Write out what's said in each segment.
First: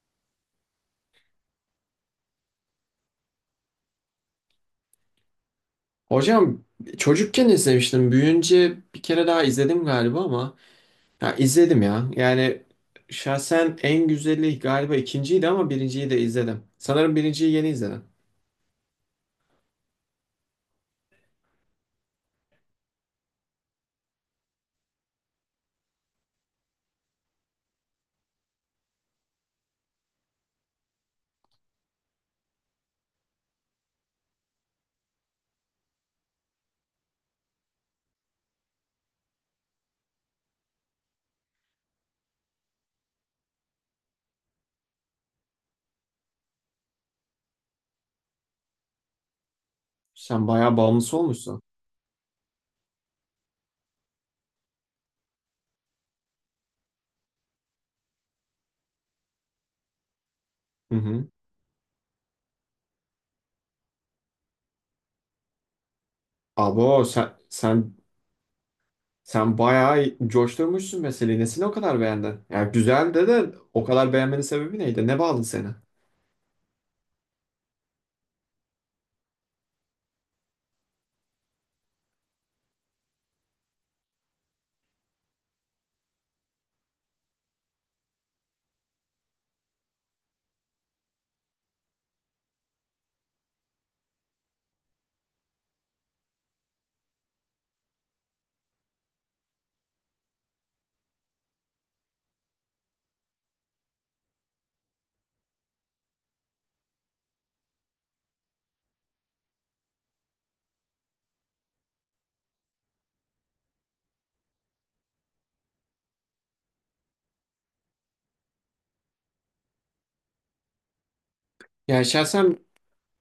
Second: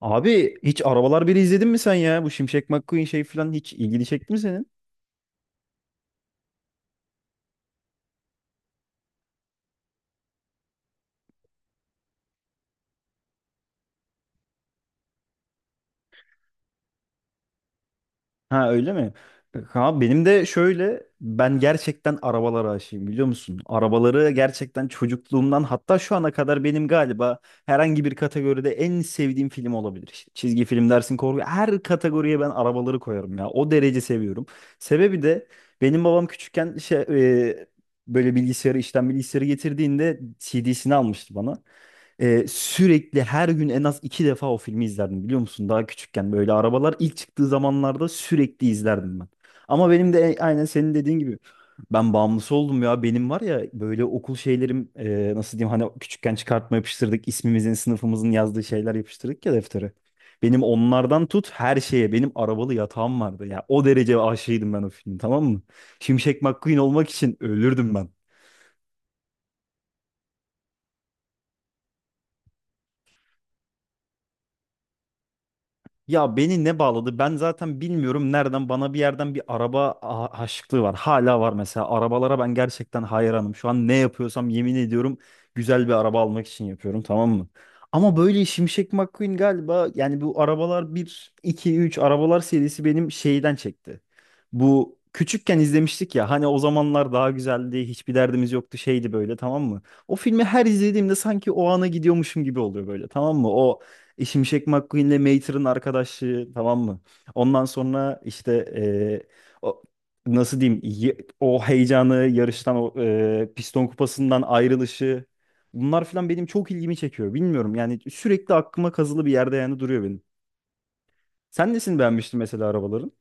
Abi hiç Arabalar biri izledin mi sen ya? Bu Şimşek McQueen şey falan hiç ilgini çekti mi senin? Hocam çocukken izlemiştim. Büyüyünce bir kere daha izledim galiba ama ya izledim ya. Yani şahsen en güzeli galiba ikinciydi ama birinciyi de izledim. Sanırım birinciyi yeni izledim. Ha öyle mi? Bak Abi benim de şöyle ben gerçekten arabalara aşığım biliyor musun? Arabaları gerçekten çocukluğumdan hatta şu ana kadar benim galiba herhangi bir kategoride en sevdiğim film olabilir. İşte çizgi film dersin korku her kategoriye ben arabaları koyarım ya. O derece seviyorum. Sebebi de benim babam küçükken e, böyle bilgisayarı işten bilgisayarı getirdiğinde CD'sini almıştı bana. Sürekli her gün en az iki defa o filmi izlerdim biliyor musun? Daha küçükken böyle arabalar ilk çıktığı zamanlarda sürekli izlerdim ben. Ama benim de Sen aynen bayağı senin bağımlısı dediğin gibi olmuşsun. ben bağımlısı oldum ya. Benim var ya böyle okul şeylerim nasıl diyeyim hani küçükken çıkartma yapıştırdık ismimizin sınıfımızın yazdığı şeyler yapıştırdık ya deftere. Benim Hı onlardan hı. tut her şeye benim arabalı yatağım vardı ya. O derece aşığıydım ben o filmin, tamam mı? Şimşek McQueen Abo olmak sen için ölürdüm sen ben. sen bayağı coşturmuşsun meseleyi. Nesini o kadar beğendin? Yani güzeldi de o kadar beğenmenin sebebi neydi? Ne bağladı seni? Ya beni ne bağladı? Ben zaten bilmiyorum nereden, bana bir yerden bir aşıklığı var. Hala var mesela. Arabalara ben gerçekten hayranım. Şu an ne yapıyorsam yemin ediyorum güzel bir araba almak için yapıyorum, tamam mı? Ama böyle Şimşek McQueen galiba, yani bu arabalar bir 2 3 arabalar serisi benim şeyden çekti. Bu küçükken izlemiştik ya, hani o zamanlar daha güzeldi, hiçbir derdimiz yoktu, şeydi böyle, tamam mı? O filmi her izlediğimde sanki o ana gidiyormuşum gibi oluyor böyle, tamam mı? Şimşek McQueen'le Mater'ın arkadaşlığı, tamam mı? Ondan sonra o, nasıl diyeyim, o heyecanı yarıştan, o piston kupasından ayrılışı, bunlar falan benim çok ilgimi çekiyor. Bilmiyorum yani, sürekli aklıma kazılı bir yerde yani duruyor benim. Sen nesini Yani beğenmiştin şahsen mesela arabaların?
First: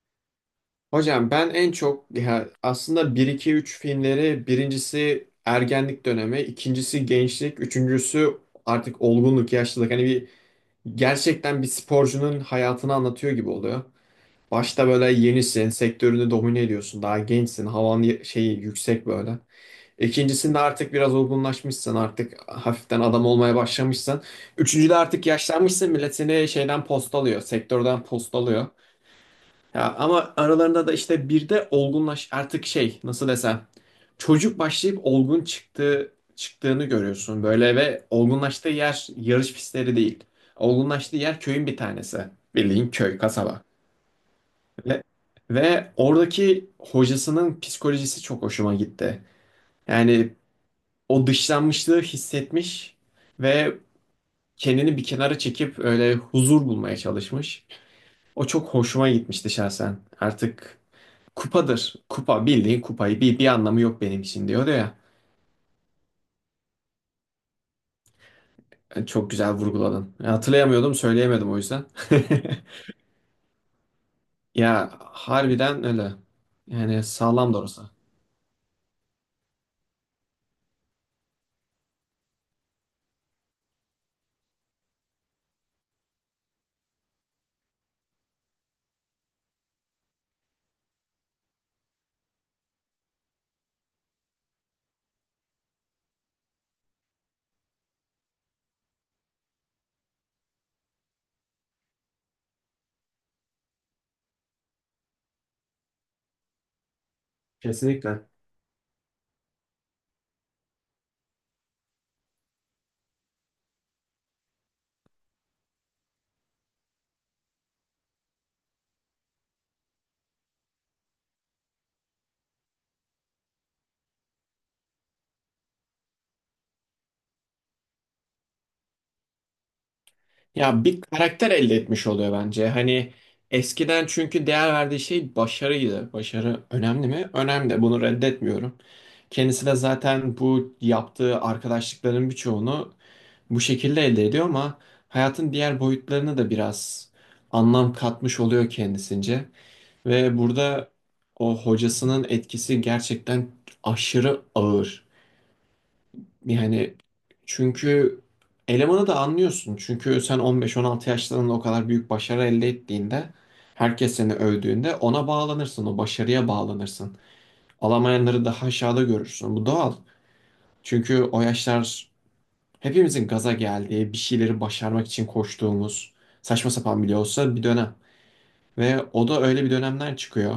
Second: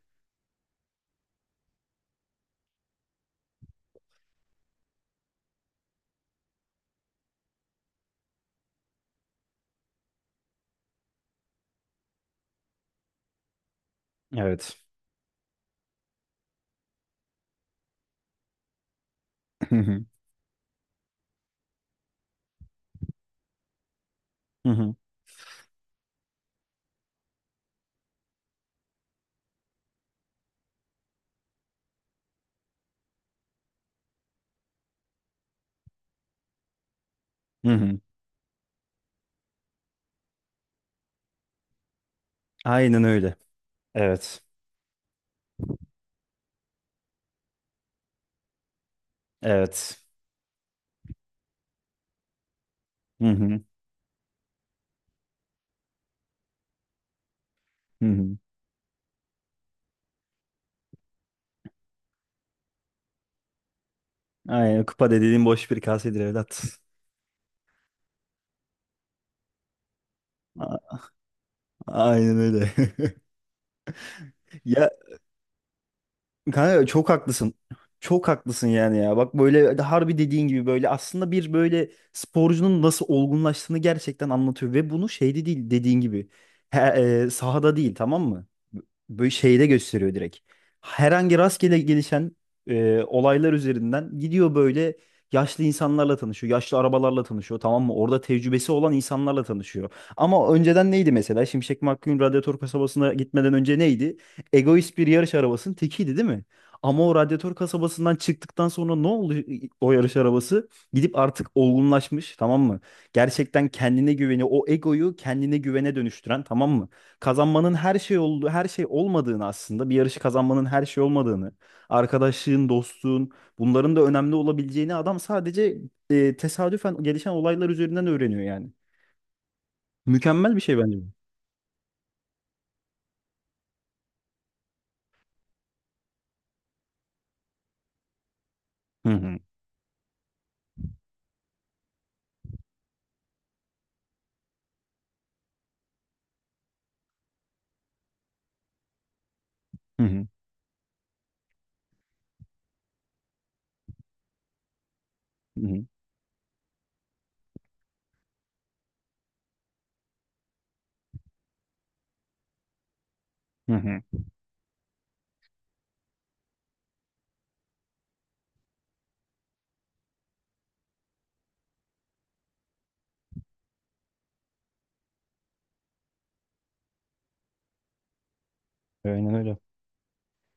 hocam ben en çok ya aslında bir iki üç filmleri, birincisi ergenlik dönemi, ikincisi gençlik, üçüncüsü artık olgunluk, yaşlılık. Hani bir gerçekten bir sporcunun hayatını anlatıyor gibi oluyor. Evet. Başta böyle yenisin, sektörünü domine ediyorsun, daha gençsin, havan şeyi yüksek böyle. İkincisinde artık biraz olgunlaşmışsın, artık hafiften adam olmaya başlamışsın. Üçüncüde artık yaşlanmışsın, millet seni şeyden postalıyor, sektörden postalıyor. Ya ama aralarında da işte bir de olgunlaş artık şey, nasıl desem, çocuk başlayıp olgun çıktığını görüyorsun Hı böyle hı. ve olgunlaştığı yer yarış pistleri değil. Olgunlaştığı yer köyün bir tanesi. Bildiğin Aynen köy, öyle. kasaba. Evet. Ve, ve oradaki hocasının psikolojisi çok hoşuma gitti. Evet. Yani o dışlanmışlığı hissetmiş Hı hı. ve kendini bir kenara çekip öyle huzur bulmaya çalışmış. Hı hı. O çok hoşuma gitmişti şahsen. Artık kupadır. Kupa, bildiğin kupayı, bir anlamı yok benim için diyordu Aynen, ya. kupa dediğin boş bir kasedir evlat. Yani çok güzel vurguladın. Ya hatırlayamıyordum, A- söyleyemedim o yüzden. Aynen öyle. Ya Ya harbiden öyle. kanka Yani çok haklısın. sağlam da orası. Çok haklısın yani ya. Bak böyle harbi dediğin gibi böyle aslında bir böyle sporcunun nasıl olgunlaştığını gerçekten anlatıyor. Ve bunu şeyde değil dediğin gibi. He, Sahada değil, tamam mı? Böyle şeyde gösteriyor direkt. Herhangi rastgele gelişen olaylar üzerinden gidiyor böyle, yaşlı insanlarla tanışıyor. Yaşlı arabalarla tanışıyor, tamam mı? Orada tecrübesi olan insanlarla tanışıyor. Ama önceden neydi mesela? Şimşek McQueen Radyatör kasabasına gitmeden önce neydi? Egoist bir yarış arabasının tekiydi değil mi? Ama o radyatör kasabasından Kesinlikle. çıktıktan sonra ne oldu o yarış arabası? Gidip artık olgunlaşmış, tamam mı? Gerçekten kendine güveni, o egoyu kendine güvene dönüştüren, tamam mı? Kazanmanın her şey olduğu, her şey olmadığını, aslında bir yarışı kazanmanın her şey olmadığını, arkadaşlığın, dostluğun bunların da önemli olabileceğini adam sadece tesadüfen gelişen olaylar üzerinden öğreniyor yani. Mükemmel bir şey Ya bence bir bu. karakter elde etmiş oluyor bence. Hani eskiden çünkü değer verdiği şey başarıydı. Başarı önemli mi? Önemli. Bunu reddetmiyorum. Hı hı. Kendisi de zaten bu yaptığı arkadaşlıkların birçoğunu bu şekilde elde ediyor ama hayatın diğer boyutlarına da biraz anlam katmış oluyor kendisince. Hı hı. Ve burada o hocasının etkisi gerçekten aşırı ağır. Hı hı. Yani çünkü elemanı da anlıyorsun. Çünkü sen 15-16 yaşlarında o kadar büyük başarı elde ettiğinde Hı hı. herkes seni övdüğünde ona bağlanırsın, o başarıya bağlanırsın. Alamayanları daha aşağıda görürsün. Bu doğal. Çünkü o yaşlar hepimizin gaza geldiği, bir şeyleri başarmak için koştuğumuz, saçma sapan bile olsa bir dönem. Ve o Aynen da öyle. öyle bir dönemden çıkıyor.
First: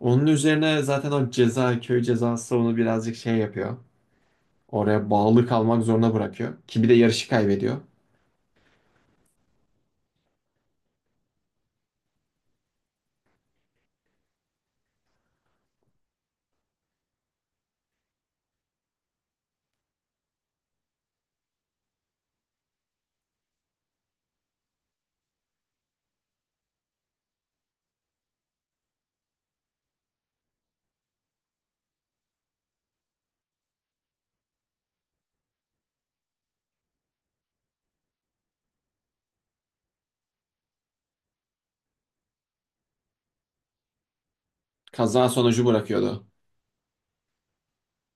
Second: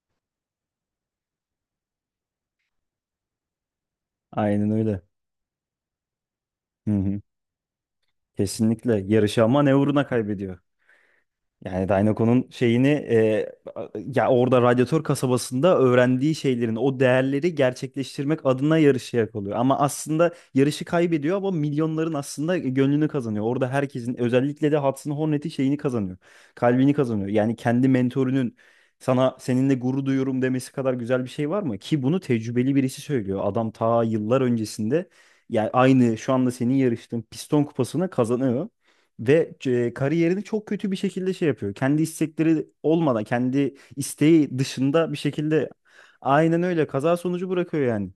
Onun üzerine zaten o ceza, köy cezası onu birazcık şey yapıyor. Aynen öyle. Oraya bağlı kalmak zorunda bırakıyor. Ki bir Hı de hı. yarışı kaybediyor. Kesinlikle yarışı, ama ne uğruna kaybediyor. Yani Dynaco'nun şeyini e, Ya orada radyatör kasabasında öğrendiği şeylerin o değerleri gerçekleştirmek adına yarışıya kalıyor. Ama aslında yarışı kaybediyor, ama milyonların aslında gönlünü kazanıyor. Orada herkesin, özellikle de Hudson Hornet'in şeyini kazanıyor. Kalbini kazanıyor. Yani kendi mentorunun sana "seninle gurur duyuyorum" demesi kadar güzel bir şey var mı? Ki bunu tecrübeli birisi söylüyor. Adam ta yıllar öncesinde yani aynı şu anda senin yarıştığın piston kupasını kazanıyor. Ve kariyerini çok kötü bir şekilde şey yapıyor. Kendi istekleri olmadan, kendi isteği dışında bir Kaza sonucu şekilde bırakıyordu. aynen öyle kaza sonucu bırakıyor yani.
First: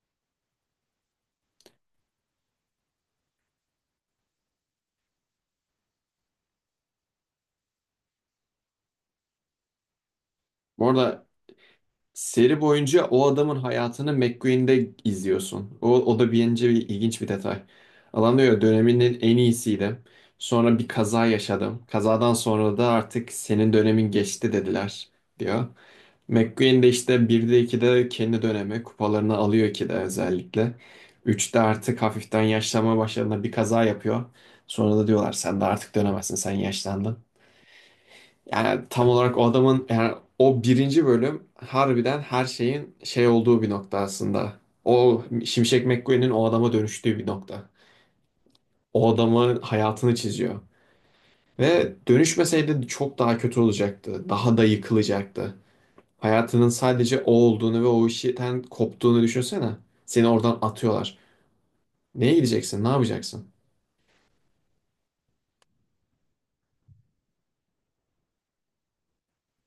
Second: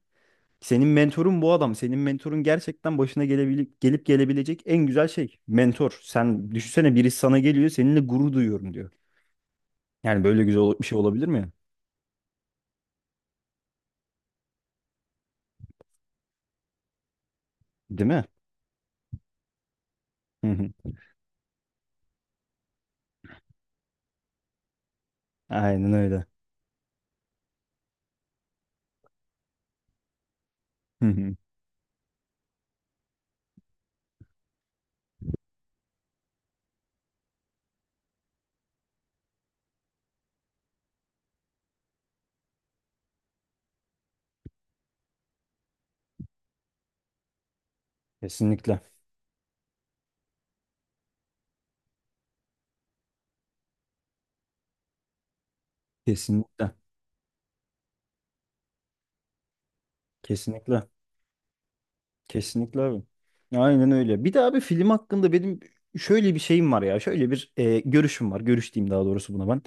Senin mentorun bu adam. Senin mentorun gerçekten başına gelip gelebilecek en güzel şey. Mentor. Sen düşünsene, birisi sana geliyor, seninle gurur duyuyorum diyor. Yani böyle güzel bir Bu şey arada olabilir mi? seri boyunca o adamın hayatını McQueen'de izliyorsun. O da bence bir ilginç bir detay. Değil mi? Adam diyor döneminin en iyisiydim. Hı hı. Sonra bir kaza yaşadım. Kazadan sonra da artık senin dönemin geçti dediler diyor. Aynen öyle. McQueen de işte 1'de 2'de kendi dönemi kupalarını alıyor ki de özellikle. Hı hı. Üçte artık hafiften yaşlanma başladığında bir kaza yapıyor. Sonra da diyorlar sen de artık dönemezsin, sen yaşlandın. Yani tam olarak o adamın, yani o birinci bölüm harbiden her şeyin şey olduğu bir nokta aslında. O Şimşek McQueen'in o adama dönüştüğü bir nokta. Kesinlikle. O adamın hayatını çiziyor. Ve dönüşmeseydi çok daha kötü olacaktı. Daha da yıkılacaktı. Hayatının Kesinlikle. sadece o olduğunu ve o işten koptuğunu düşünsene. Seni oradan Kesinlikle. atıyorlar. Neye Kesinlikle gideceksin? Ne abi. yapacaksın? Aynen öyle. Bir de abi, film hakkında benim şöyle bir şeyim var ya. Şöyle bir görüşüm var. Görüş diyeyim daha doğrusu buna ben.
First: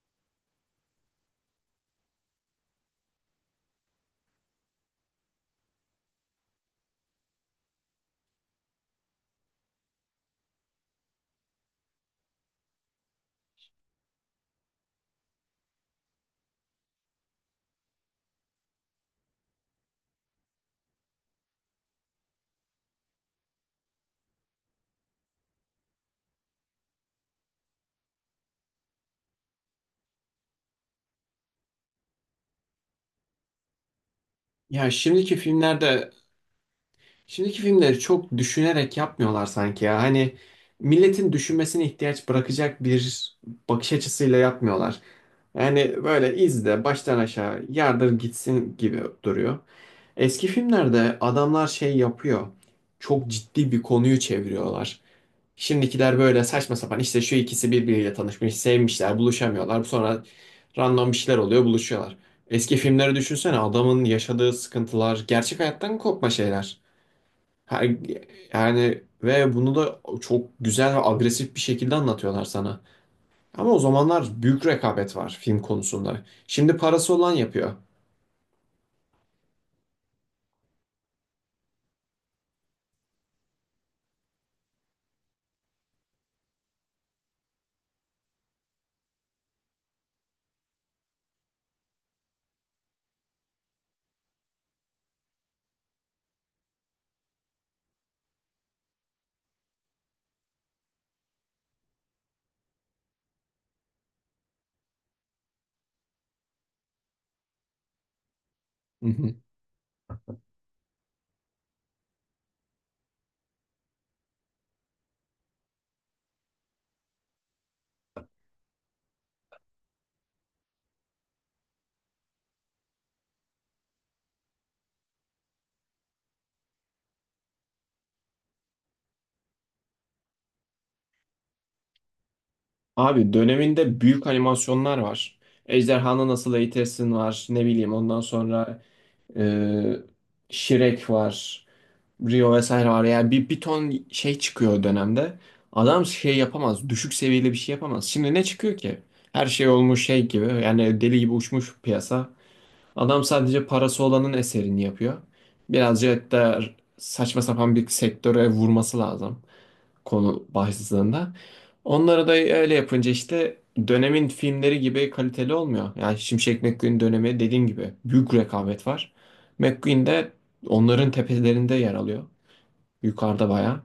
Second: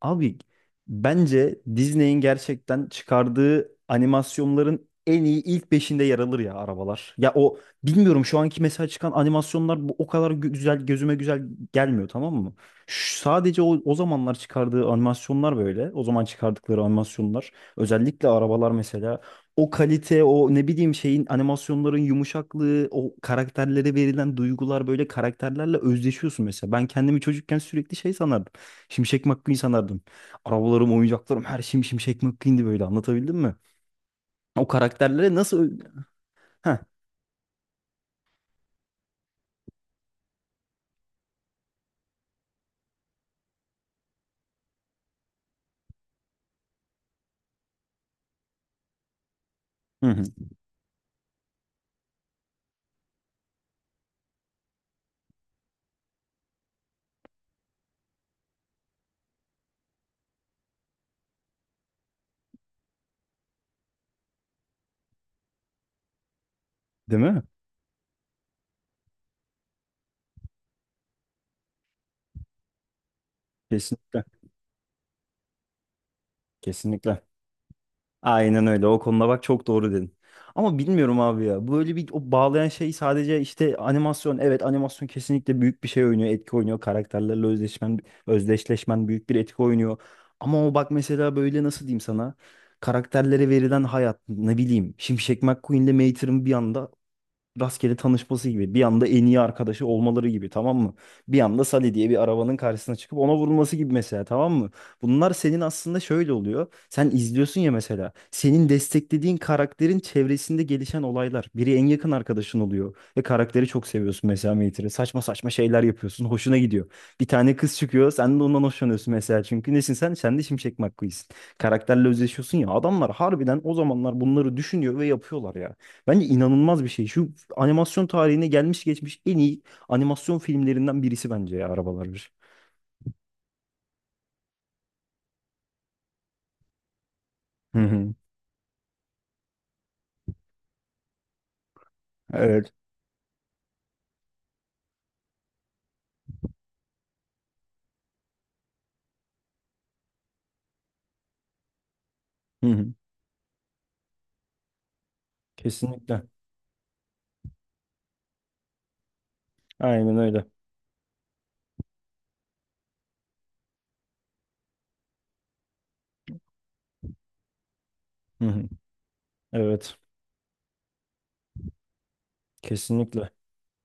Abi, bence Disney'in gerçekten çıkardığı animasyonların en iyi ilk beşinde yer alır ya Arabalar. Ya o, bilmiyorum, şu anki mesela çıkan animasyonlar bu o kadar güzel, gözüme güzel gelmiyor, tamam mı? Sadece o zamanlar çıkardığı animasyonlar böyle. O zaman çıkardıkları animasyonlar. Özellikle Arabalar mesela, o kalite, o ne bileyim şeyin animasyonların yumuşaklığı, o karakterlere verilen duygular, böyle karakterlerle özdeşiyorsun mesela. Ben kendimi çocukken sürekli şey sanardım. Şimşek McQueen sanardım. Arabalarım, oyuncaklarım, her şeyim Şimşek McQueen'di böyle, anlatabildim mi? O Ya karakterlere şimdiki nasıl... filmlerde, Heh. şimdiki filmleri çok düşünerek yapmıyorlar sanki ya. Hani milletin düşünmesine ihtiyaç bırakacak bir bakış açısıyla yapmıyorlar. Yani böyle izle baştan aşağı yardır gitsin gibi duruyor. Hı hı. Eski filmlerde adamlar şey yapıyor. Çok ciddi bir konuyu çeviriyorlar. Şimdikiler böyle saçma sapan, işte şu ikisi birbiriyle tanışmış, sevmişler, buluşamıyorlar. Sonra random bir şeyler oluyor, buluşuyorlar. Eski filmleri düşünsene, adamın yaşadığı sıkıntılar, gerçek hayattan kopma şeyler. Değil mi? Ha- Yani ve bunu da çok güzel ve agresif bir şekilde anlatıyorlar sana. Ama o Kesinlikle. zamanlar büyük rekabet var film konusunda. Şimdi parası Kesinlikle. olan yapıyor. Aynen öyle. O konuda bak çok doğru dedin. Ama bilmiyorum abi ya. Böyle bir o bağlayan şey sadece işte animasyon. Evet, animasyon kesinlikle büyük bir şey oynuyor. Etki oynuyor. Özdeşleşmen büyük bir etki oynuyor. Ama o bak mesela böyle, nasıl diyeyim sana. Karakterlere verilen hayat ne bileyim. Şimşek McQueen'le Mater'ın bir anda rastgele tanışması gibi. Bir anda en iyi arkadaşı olmaları gibi, tamam mı? Bir anda Sally diye bir arabanın karşısına çıkıp ona vurulması gibi mesela, tamam mı? Bunlar senin aslında şöyle oluyor. Sen izliyorsun ya mesela. Senin Hı hı. desteklediğin karakterin çevresinde gelişen olaylar. Biri en yakın arkadaşın oluyor. Ve karakteri çok seviyorsun, mesela Mater'ı. Saçma saçma şeyler yapıyorsun. Hoşuna gidiyor. Bir tane kız çıkıyor. Sen de ondan hoşlanıyorsun mesela. Çünkü nesin sen? Sen de Şimşek McQueen'sin. Karakterle özleşiyorsun ya. Adamlar harbiden o zamanlar bunları düşünüyor ve yapıyorlar ya. Bence inanılmaz bir şey. Şu animasyon tarihine gelmiş geçmiş en iyi animasyon filmlerinden birisi bence ya, Arabalar bir. Abi döneminde büyük animasyonlar var. Ejderhanı Nasıl Eğitirsin var. Ne Hı bileyim, hı. ondan sonra e, Shrek var. Rio Evet. vesaire var. Yani bir ton şey çıkıyor o dönemde. Adam şey yapamaz. Düşük seviyeli bir şey yapamaz. Şimdi ne çıkıyor ki? Her şey olmuş şey gibi. Yani deli gibi uçmuş piyasa. Hı hı. Adam sadece parası olanın eserini yapıyor. Kesinlikle. Birazcık da saçma sapan bir sektöre vurması lazım Aynen öyle. konu başlığında. Onları da öyle yapınca işte dönemin filmleri gibi kaliteli olmuyor. Yani Şimşek McQueen dönemi dediğim gibi büyük Hı hı. rekabet var. Evet. McQueen de onların tepelerinde yer alıyor. Kesinlikle. Yukarıda bayağı.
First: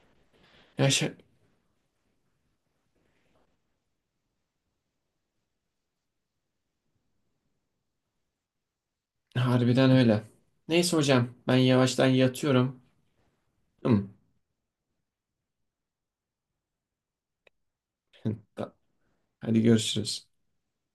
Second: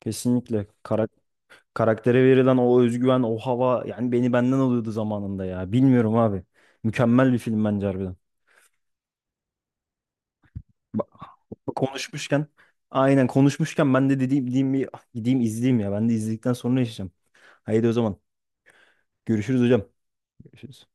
Kesinlikle. Ya şey- Karaktere verilen o özgüven, o hava, yani beni benden alıyordu zamanında ya. Bilmiyorum abi. Mükemmel bir film bence, harbiden. Harbiden öyle. Neyse Ba- hocam ben yavaştan Konuşmuşken, yatıyorum. aynen konuşmuşken, ben Hım. de dediğim bir ah, gideyim izleyeyim ya. Ben de izledikten sonra yaşayacağım. Haydi o zaman. Görüşürüz Hadi hocam. görüşürüz. Görüşürüz.